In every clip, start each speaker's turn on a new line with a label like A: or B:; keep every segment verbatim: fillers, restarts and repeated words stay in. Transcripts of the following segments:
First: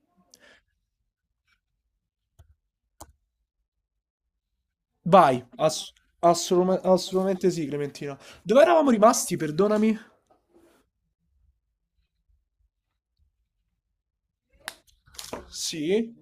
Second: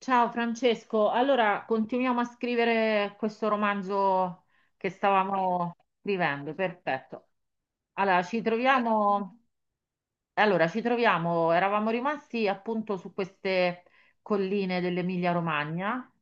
A: Ciao Francesco, allora continuiamo a scrivere questo romanzo che
B: Vai,
A: stavamo
B: ass-
A: scrivendo,
B: assolum-
A: perfetto.
B: assolutamente sì, Clementina.
A: Allora, ci
B: Dove eravamo rimasti?
A: troviamo,
B: Perdonami.
A: allora, ci troviamo, eravamo rimasti appunto su queste colline dell'Emilia-Romagna
B: Sì,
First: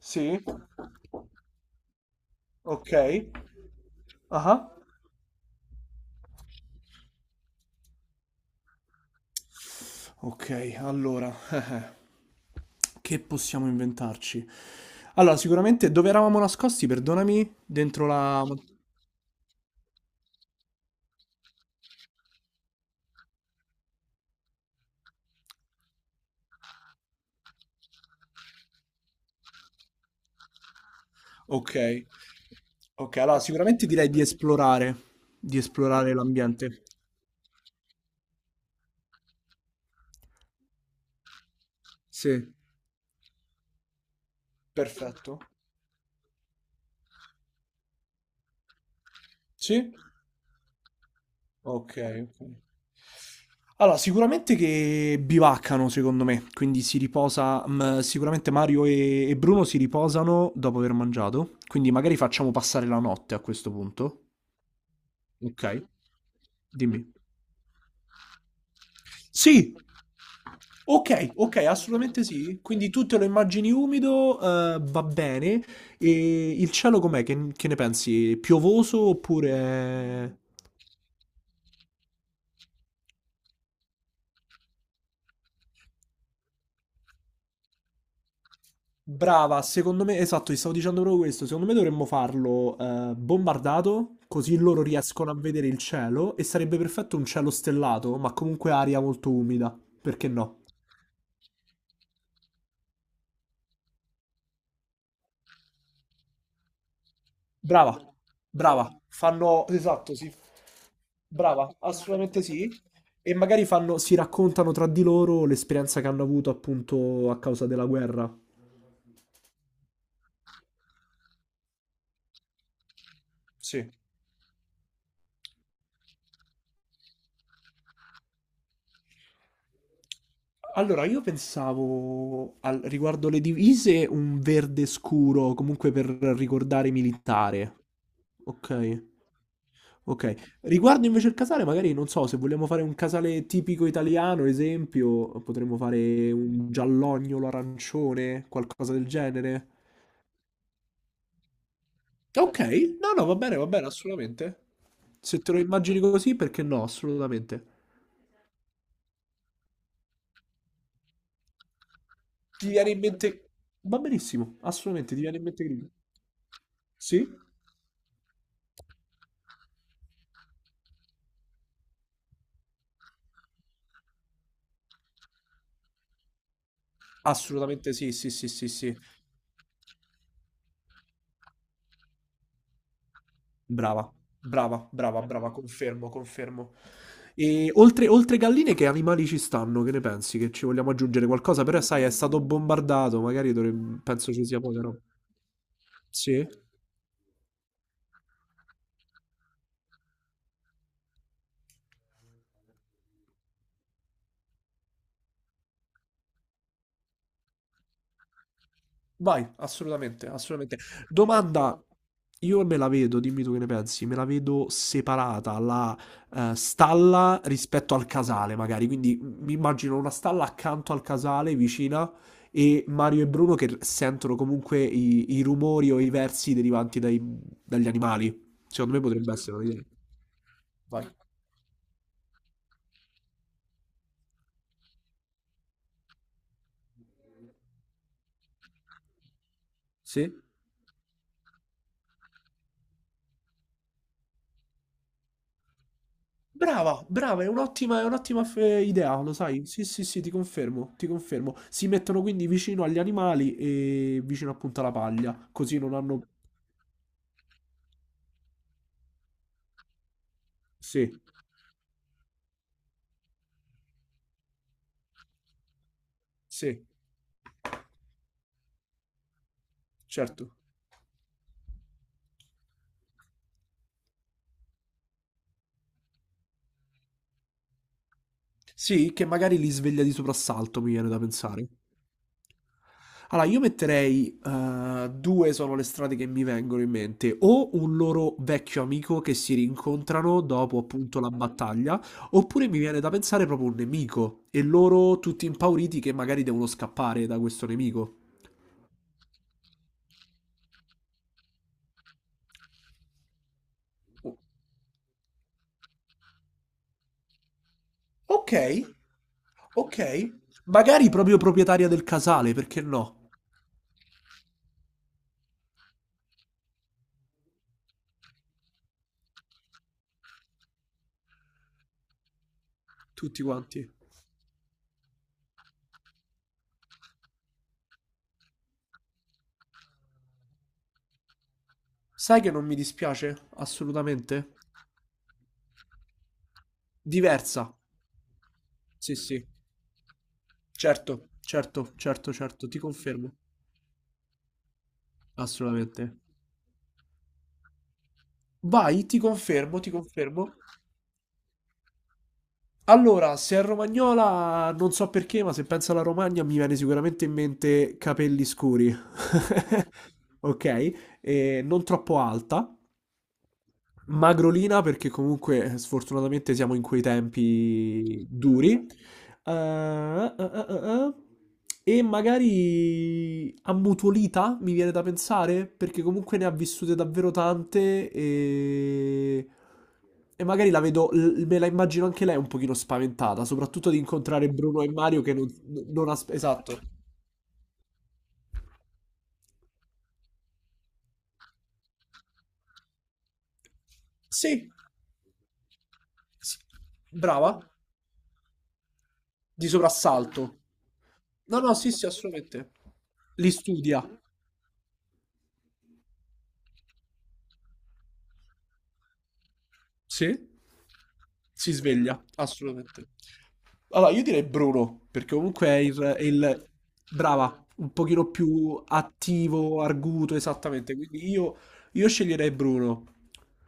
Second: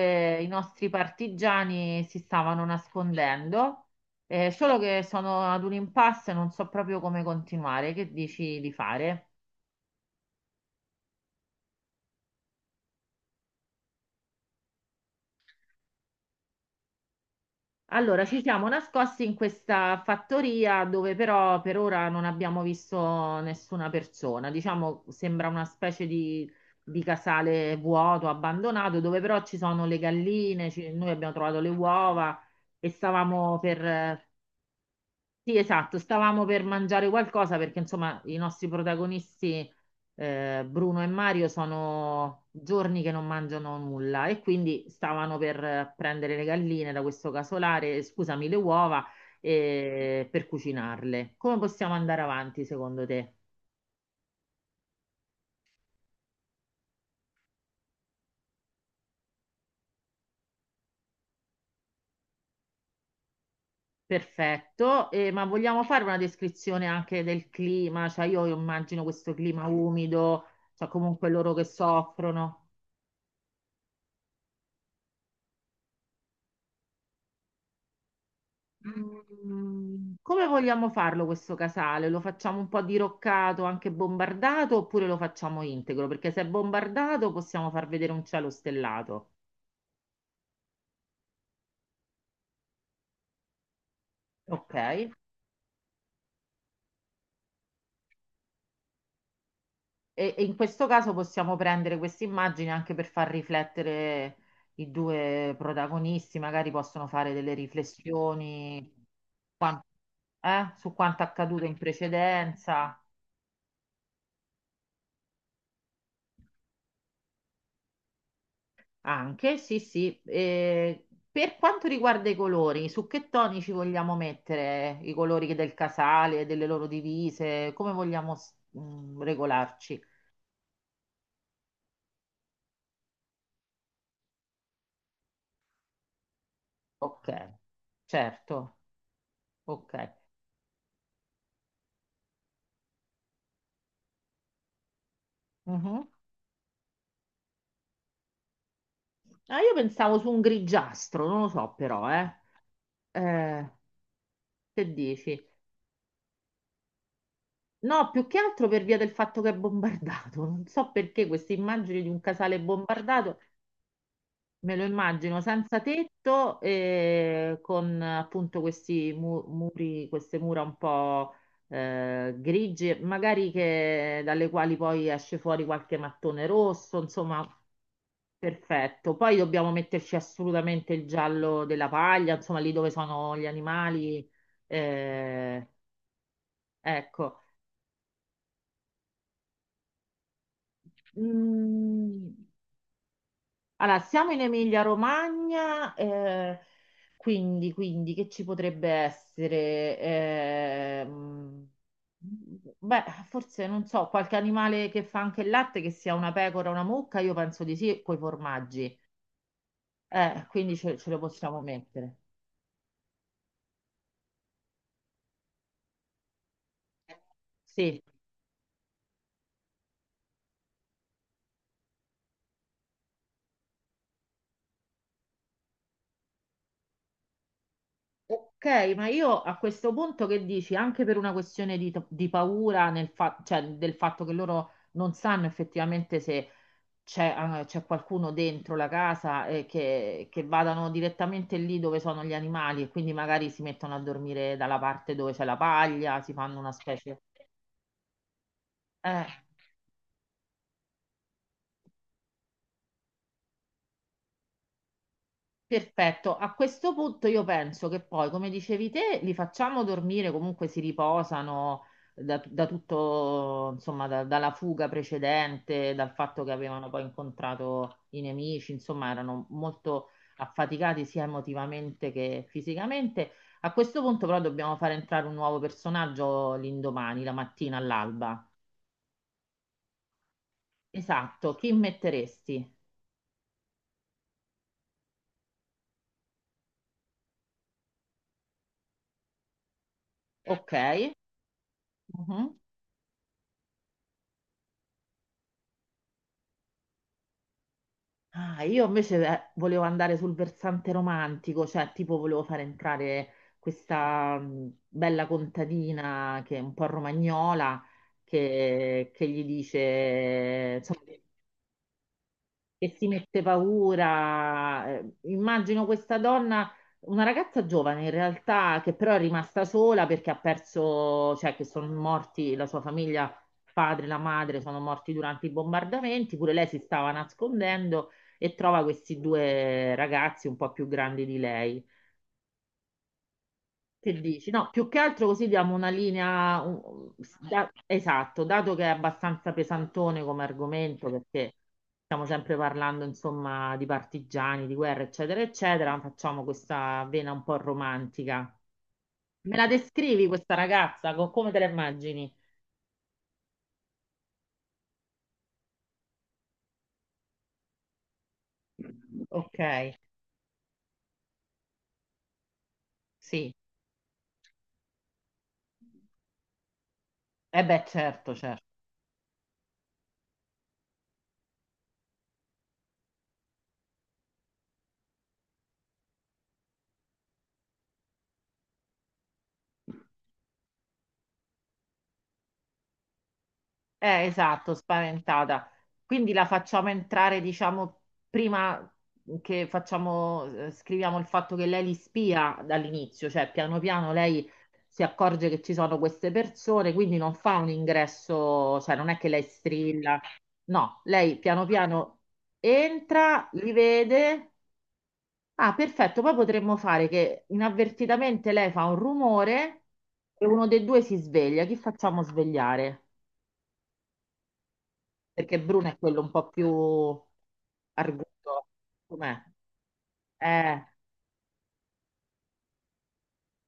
B: sì,
A: i nostri partigiani si stavano
B: ok.
A: nascondendo, eh,
B: Ah,
A: solo che sono ad un impasse e non so proprio come continuare, che dici di fare?
B: ok, allora, che possiamo inventarci? Allora, sicuramente dove eravamo nascosti? Perdonami, dentro
A: Allora, ci
B: la...
A: siamo nascosti in questa fattoria dove però per ora non abbiamo visto nessuna persona. Diciamo, sembra una specie di, di casale vuoto, abbandonato, dove però ci sono le galline, ci- noi abbiamo trovato le
B: Ok,
A: uova e
B: ok, allora
A: stavamo per
B: sicuramente direi di
A: eh,
B: esplorare,
A: sì,
B: di
A: esatto,
B: esplorare
A: stavamo per
B: l'ambiente.
A: mangiare qualcosa perché insomma i nostri protagonisti eh, Bruno e Mario sono
B: Sì,
A: giorni che non mangiano nulla e quindi stavano
B: perfetto.
A: per eh, prendere le galline da questo casolare, scusami, le uova
B: Sì?
A: eh, per cucinarle. Come possiamo
B: Ok,
A: andare
B: ok.
A: avanti secondo te?
B: Allora, sicuramente che bivaccano, secondo me, quindi si riposa, mm, sicuramente Mario e, e Bruno si riposano dopo aver mangiato, quindi magari facciamo passare la notte a questo punto.
A: Perfetto, eh, ma vogliamo
B: Ok,
A: fare una descrizione
B: dimmi.
A: anche del clima? Cioè io immagino questo clima
B: Sì,
A: umido, cioè comunque
B: ok,
A: loro
B: ok,
A: che
B: assolutamente sì.
A: soffrono.
B: Quindi tu te lo immagini umido, eh, va bene. E il cielo com'è? Che, che ne pensi? Piovoso
A: Mm,
B: oppure...
A: Come vogliamo farlo questo casale? Lo facciamo un po' diroccato, anche bombardato, oppure lo facciamo integro? Perché se è bombardato possiamo far vedere un cielo stellato,
B: Brava, secondo me, esatto, ti stavo dicendo proprio questo. Secondo me dovremmo farlo eh, bombardato, così
A: ok?
B: loro riescono a vedere il cielo e sarebbe perfetto un cielo stellato, ma comunque aria molto umida. Perché
A: E, e in
B: no?
A: questo caso possiamo prendere queste immagini anche per far riflettere i due protagonisti, magari possono fare delle
B: Brava, brava,
A: riflessioni
B: fanno...
A: quan-
B: Esatto, sì.
A: eh, su quanto accaduto
B: Brava,
A: in
B: assolutamente sì.
A: precedenza.
B: E magari fanno, si raccontano tra di loro l'esperienza che hanno avuto appunto a causa della guerra.
A: Anche, sì, sì. Eh, per quanto riguarda i colori, su che toni ci
B: Sì.
A: vogliamo mettere i colori del casale, delle loro divise, come vogliamo s- mh, regolarci?
B: Allora, io pensavo al- riguardo le divise un verde scuro, comunque per ricordare
A: Ok,
B: militare.
A: certo,
B: Ok,
A: ok.
B: ok. Riguardo invece il casale, magari non so, se vogliamo fare un casale tipico italiano, esempio, potremmo
A: Mhm.
B: fare un giallognolo arancione, qualcosa del
A: Ah,
B: genere.
A: io pensavo su un grigiastro, non lo so però, eh.
B: Ok, no, no, va bene, va
A: Eh,
B: bene, assolutamente.
A: che
B: Se
A: dici?
B: te lo immagini così, perché no, assolutamente.
A: No, più che altro per via del fatto che è bombardato. Non so perché queste immagini di un casale
B: Ti viene in
A: bombardato
B: mente... Va benissimo,
A: me lo
B: assolutamente, ti viene
A: immagino
B: in mente
A: senza
B: Grillo.
A: tetto,
B: Sì?
A: eh, con appunto questi mu- muri, queste mura un po' eh, grigie, magari che, dalle quali poi esce fuori qualche mattone rosso, insomma,
B: Assolutamente sì, sì, sì, sì, sì.
A: perfetto. Poi dobbiamo metterci assolutamente il giallo della paglia, insomma, lì dove sono gli
B: Brava,
A: animali.
B: brava, brava, brava,
A: Eh,
B: confermo, confermo.
A: ecco.
B: E oltre, oltre galline, che animali ci stanno? Che ne pensi? Che ci vogliamo aggiungere qualcosa? Però, sai, è
A: Mm,
B: stato bombardato, magari
A: allora,
B: dovremmo-
A: siamo
B: penso
A: in
B: ci sia poca roba.
A: Emilia-Romagna,
B: Sì?
A: eh, quindi, quindi che ci potrebbe essere? Ehm, beh, forse non so, qualche animale che fa anche il latte, che sia una pecora o una mucca, io penso di sì, coi formaggi.
B: Vai, assolutamente,
A: Eh, quindi
B: assolutamente.
A: ce, ce lo possiamo
B: Domanda,
A: mettere.
B: io me la vedo, dimmi tu che ne pensi, me la vedo separata la eh, stalla rispetto
A: Sì.
B: al casale, magari. Quindi m- mi immagino una stalla accanto al casale, vicina, e Mario e Bruno che sentono comunque i, i rumori o i versi derivanti dai- dagli animali.
A: Ok,
B: Secondo me
A: ma
B: potrebbe
A: io a
B: essere un'idea.
A: questo punto che dici? Anche
B: Vai.
A: per una questione di, di paura nel fa- cioè, del fatto che loro non sanno effettivamente se c'è, ah, c'è qualcuno dentro la casa e che,
B: Sì?
A: che vadano direttamente lì dove sono gli animali e quindi magari si mettono a dormire dalla parte dove c'è la paglia, si fanno una
B: Brava,
A: specie...
B: brava, è un'ottima, è un'ottima eh, idea,
A: Eh.
B: lo sai? Sì, sì, sì, ti confermo, ti confermo. Si mettono quindi vicino agli animali e vicino appunto alla paglia, così non hanno...
A: Perfetto, a questo punto io penso che poi, come dicevi te, li facciamo dormire, comunque si
B: Sì,
A: riposano da, da tutto, insomma, da- dalla fuga precedente, dal fatto che
B: sì,
A: avevano poi incontrato i nemici, insomma, erano molto
B: certo.
A: affaticati sia emotivamente che fisicamente. A questo punto però dobbiamo fare entrare un nuovo personaggio l'indomani, la mattina all'alba.
B: Sì, che magari li sveglia di soprassalto, mi viene da
A: Esatto,
B: pensare.
A: chi metteresti?
B: Allora, io metterei, eh, due sono le strade che mi vengono in mente, o un loro vecchio amico che si rincontrano
A: Ok.
B: dopo appunto la battaglia,
A: Mhm.
B: oppure mi viene da pensare proprio un nemico e loro tutti impauriti che magari devono scappare da questo nemico.
A: Ah, io invece eh, volevo andare sul versante romantico, cioè tipo volevo fare entrare
B: O-
A: questa mh, bella contadina che è un po' romagnola,
B: Ok,
A: che, che gli
B: ok.
A: dice, insomma,
B: Magari proprio proprietaria del casale, perché
A: che si
B: no?
A: mette paura. Eh, Immagino questa donna, una ragazza giovane in realtà, che però è rimasta sola perché ha perso, cioè che sono morti la sua famiglia,
B: Tutti
A: il
B: quanti.
A: padre, la madre, sono morti durante i bombardamenti, pure lei si stava nascondendo e trova questi due ragazzi un po' più grandi di lei.
B: Sai che non mi dispiace?
A: Che dici?
B: Assolutamente.
A: No, più che altro così diamo una linea, un- da-
B: Diversa.
A: esatto, dato che è
B: Sì, sì.
A: abbastanza pesantone come argomento,
B: Certo,
A: perché
B: certo,
A: stiamo
B: certo,
A: sempre
B: certo, ti
A: parlando,
B: confermo.
A: insomma, di partigiani, di guerra, eccetera, eccetera,
B: Assolutamente.
A: facciamo questa vena un po' romantica.
B: Vai, ti
A: Me la
B: confermo, ti
A: descrivi questa
B: confermo.
A: ragazza? Co- Come te la immagini?
B: Allora, se è romagnola, non so perché, ma se penso alla Romagna mi viene sicuramente in mente capelli scuri.
A: Ok,
B: Ok? E non troppo alta.
A: sì.
B: Magrolina perché comunque eh, sfortunatamente siamo in quei
A: E beh,
B: tempi
A: certo, certo.
B: duri. Eh, eh, eh, eh, eh. E magari ammutolita, mi viene da pensare, perché comunque ne ha vissute davvero tante e, e magari la vedo, l- me la immagino anche lei un pochino spaventata, soprattutto di
A: Eh,
B: incontrare
A: esatto,
B: Bruno e Mario che non,
A: spaventata.
B: non as-
A: Quindi la
B: esatto.
A: facciamo entrare, diciamo, prima che facciamo, eh, scriviamo il fatto che lei li spia dall'inizio, cioè piano piano lei
B: Sì,
A: si accorge che ci sono queste
B: sì.
A: persone, quindi non fa
B: Brava,
A: un ingresso, cioè non è che lei
B: di
A: strilla,
B: soprassalto.
A: no, lei
B: No,
A: piano
B: no, sì, sì,
A: piano
B: assolutamente.
A: entra,
B: Li
A: li
B: studia.
A: vede. Ah, perfetto, poi potremmo fare che inavvertitamente lei fa un rumore e
B: Sì.
A: uno dei due si sveglia.
B: Si
A: Chi
B: sveglia,
A: facciamo svegliare?
B: assolutamente. Allora, io direi Bruno, perché
A: Perché
B: comunque è
A: Bruno è
B: il,
A: quello
B: è
A: un po' più
B: il- Brava, un pochino
A: arguto.
B: più
A: Com'è?
B: attivo, arguto,
A: Eh,
B: esattamente. Quindi io, io sceglierei Bruno.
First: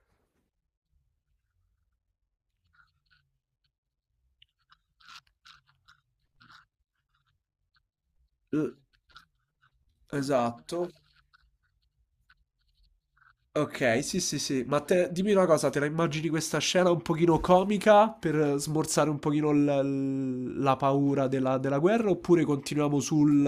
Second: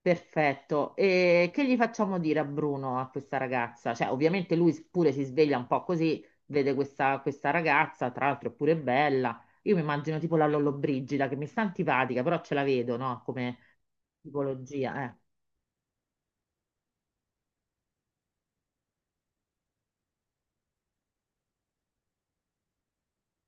A: perfetto. E che gli facciamo dire a Bruno, a questa ragazza? Cioè, ovviamente lui pure si sveglia un po' così, vede questa, questa ragazza, tra l'altro è
B: Eh,
A: pure bella. Io mi immagino tipo la
B: esatto.
A: Lollobrigida, che mi sta antipatica, però ce la vedo, no? Come
B: Ok, sì, sì, sì. Ma
A: tipologia,
B: te,
A: eh.
B: dimmi una cosa, te la immagini questa scena un pochino comica per smorzare un pochino l- la paura della, della guerra oppure continuiamo sul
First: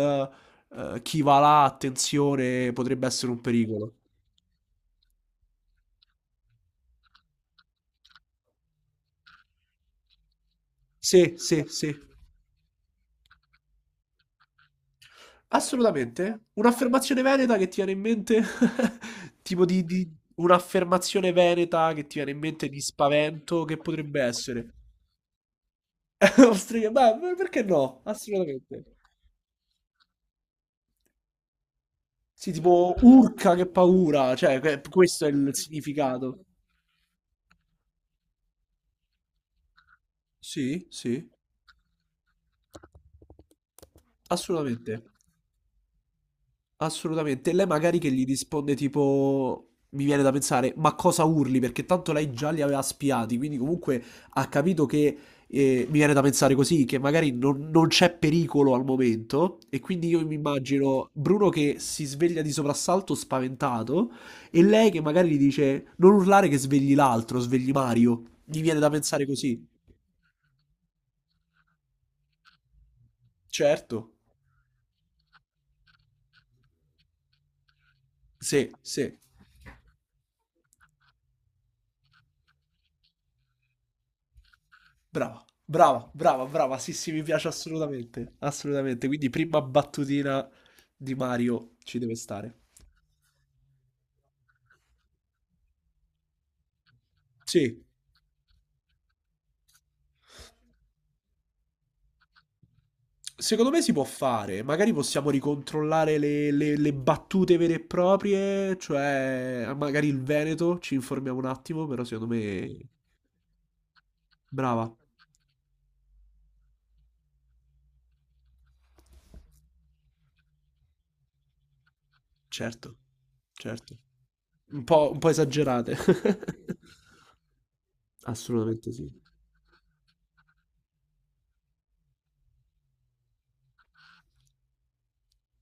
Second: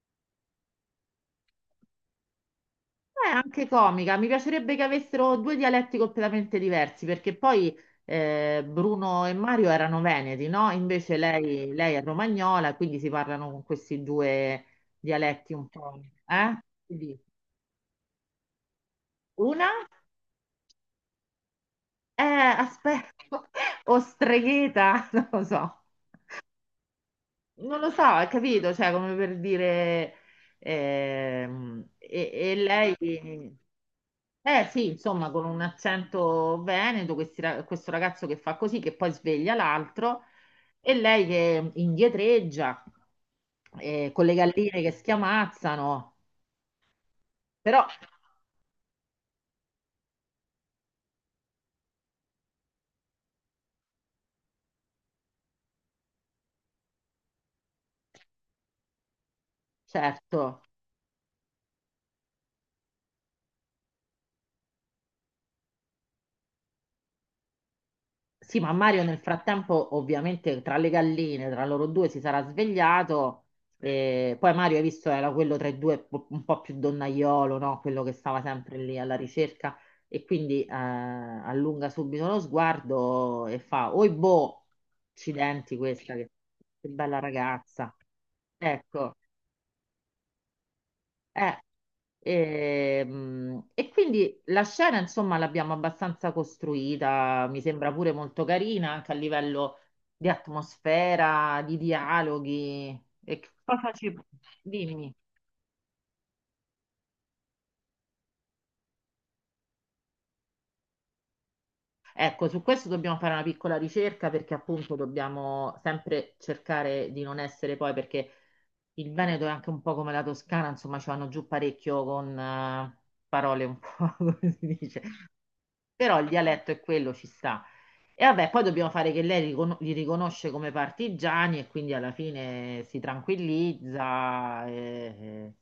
B: eh, chi va là, attenzione, potrebbe
A: È
B: essere un
A: anche
B: pericolo?
A: comica, mi piacerebbe che avessero due dialetti completamente diversi, perché poi eh, Bruno e Mario erano veneti, no? Invece
B: Sì, sì,
A: lei, lei
B: sì.
A: è romagnola, quindi si parlano con questi due dialetti un po'.
B: Assolutamente.
A: Eh? Quindi,
B: Un'affermazione veneta che ti viene in mente? Tipo
A: una
B: di, di- un'affermazione veneta che ti
A: è,
B: viene in mente di
A: aspetta,
B: spavento che
A: o
B: potrebbe essere?
A: stregheta, non lo so.
B: Ostriche, beh, perché
A: Non lo
B: no?
A: so, hai capito?
B: Assolutamente.
A: Cioè, come per dire... ehm, e
B: Sì,
A: e
B: tipo urca
A: lei...
B: che paura, cioè
A: Eh
B: que-
A: sì,
B: questo è
A: insomma, con
B: il
A: un
B: significato.
A: accento veneto, questi ra- questo ragazzo che fa così, che poi sveglia l'altro,
B: Sì,
A: e lei
B: sì,
A: che indietreggia, eh, con le galline che
B: assolutamente,
A: schiamazzano,
B: assolutamente. Lei
A: però
B: magari che gli risponde tipo, mi viene da pensare, ma cosa urli? Perché tanto lei già li aveva spiati, quindi comunque ha capito che, eh, mi viene da pensare così, che magari non, non c'è pericolo al momento, e quindi io mi
A: certo.
B: immagino Bruno che si sveglia di soprassalto spaventato, e lei che magari gli dice, non urlare che svegli l'altro, svegli Mario.
A: Sì,
B: Mi
A: ma
B: viene da
A: Mario nel
B: pensare così.
A: frattempo, ovviamente, tra le galline, tra loro due si sarà svegliato.
B: Certo,
A: E poi Mario, hai visto, era quello tra i due po- un po' più donnaiolo, no? Quello che stava
B: sì,
A: sempre lì
B: sì,
A: alla ricerca. E quindi eh, allunga subito lo sguardo e fa: Oi boh,
B: brava,
A: accidenti
B: brava,
A: questa, che,
B: brava, brava,
A: che
B: sì, sì,
A: bella
B: mi piace
A: ragazza.
B: assolutamente, assolutamente,
A: Ecco.
B: quindi prima battutina di
A: Eh,
B: Mario ci deve stare.
A: ehm, e, quindi la scena, insomma, l'abbiamo abbastanza costruita, mi
B: Sì,
A: sembra pure molto carina anche a livello di atmosfera, di dialoghi. E che
B: secondo me
A: cosa
B: si può
A: ci...
B: fare, magari
A: Dimmi.
B: possiamo ricontrollare le, le- le battute vere e proprie, cioè magari il Veneto, ci informiamo un attimo, però secondo
A: Ecco, su questo
B: me
A: dobbiamo fare una piccola ricerca perché appunto
B: brava,
A: dobbiamo sempre cercare di non essere poi, perché il Veneto è anche un po' come la Toscana, insomma, ci vanno giù parecchio con
B: certo,
A: eh, parole un
B: certo,
A: po', come si
B: un
A: dice.
B: po', un po' esagerate.
A: Però il dialetto è quello, ci sta. E vabbè, poi dobbiamo
B: Assolutamente
A: fare
B: sì.
A: che lei ricon- li riconosce come partigiani e quindi alla fine si tranquillizza. e- e-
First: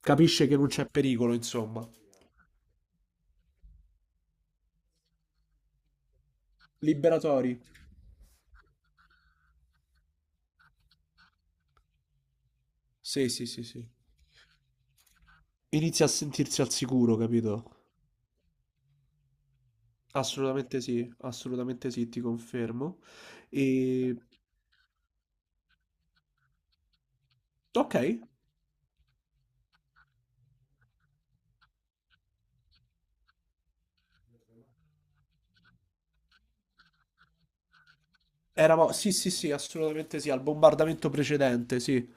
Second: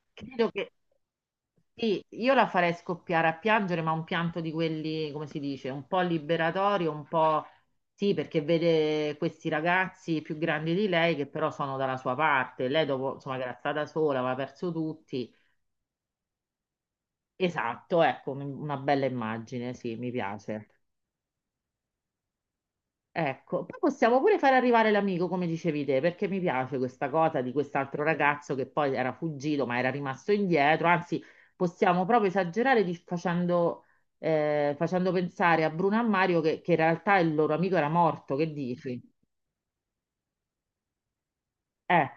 B: Capisce
A: Credo
B: che non
A: che
B: c'è pericolo, insomma.
A: sì, io la farei scoppiare a piangere, ma un pianto di quelli, come si dice, un po' liberatorio, un po'
B: Liberatori.
A: sì, perché vede questi ragazzi più grandi di lei che però sono dalla sua parte. Lei dopo,
B: Sì,
A: insomma, che
B: sì,
A: era
B: sì,
A: stata
B: sì.
A: sola, aveva perso tutti.
B: Inizia a sentirsi al sicuro, capito?
A: Esatto, ecco, un- una bella immagine, sì, mi piace.
B: Assolutamente sì, assolutamente sì, ti confermo.
A: Ecco, poi
B: E...
A: possiamo pure far arrivare l'amico, come dicevi te, perché mi piace questa cosa di
B: Ok,
A: quest'altro ragazzo che poi era fuggito ma era rimasto indietro. Anzi, possiamo proprio esagerare di- facendo, eh, facendo pensare a Bruno e a Mario che, che in realtà il loro amico era morto. Che
B: eravamo...
A: dici?
B: Sì, sì, sì, assolutamente sì, al bombardamento precedente,
A: Eh,
B: sì.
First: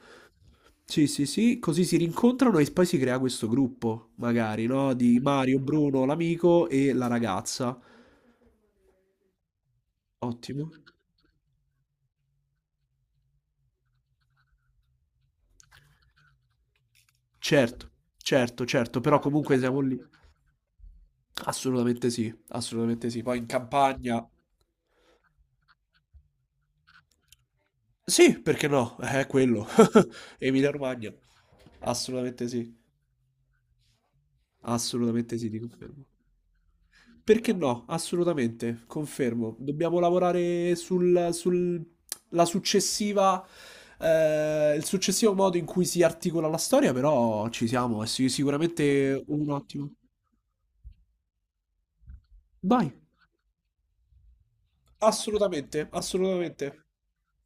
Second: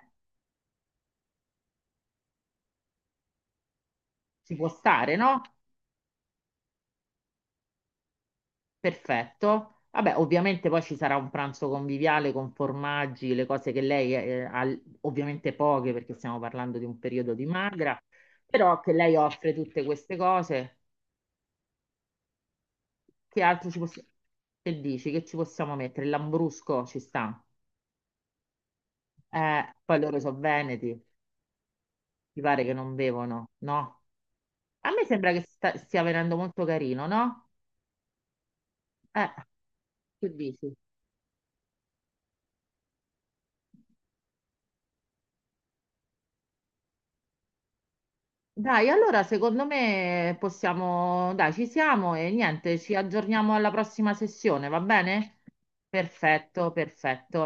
B: Sì, sì, sì, così si rincontrano e poi si crea questo gruppo,
A: ci
B: magari,
A: può
B: no?
A: stare,
B: Di
A: no?
B: Mario, Bruno, l'amico e la ragazza.
A: Perfetto. Vabbè, ovviamente
B: Ottimo.
A: poi ci sarà un pranzo conviviale con formaggi, le cose che lei eh, ha, ovviamente poche perché stiamo parlando di un periodo di
B: Certo,
A: magra,
B: certo,
A: però che
B: certo,
A: lei
B: però
A: offre
B: comunque siamo
A: tutte
B: lì.
A: queste cose.
B: Assolutamente sì, assolutamente sì. Poi
A: Che
B: in
A: altro ci possiamo...
B: campagna.
A: Che dici? Che ci possiamo mettere? Il Lambrusco ci sta.
B: Sì, perché no? Eh, è
A: Eh,
B: quello.
A: poi loro sono veneti,
B: Emilia-Romagna.
A: mi
B: Assolutamente
A: pare che
B: sì.
A: non bevono, no? A me sembra
B: Assolutamente
A: che
B: sì, ti
A: sta-
B: confermo.
A: stia venendo molto carino, no?
B: Perché no? Assolutamente,
A: Eh,
B: confermo. Dobbiamo
A: che dici?
B: lavorare sul, sul- la successiva, eh, il successivo modo in cui si articola la storia, però ci siamo, è sic-
A: Dai, allora
B: sicuramente un
A: secondo
B: ottimo.
A: me possiamo, dai, ci siamo e niente,
B: Vai,
A: ci aggiorniamo alla prossima sessione, va bene?
B: assolutamente,
A: Perfetto,
B: assolutamente.
A: perfetto.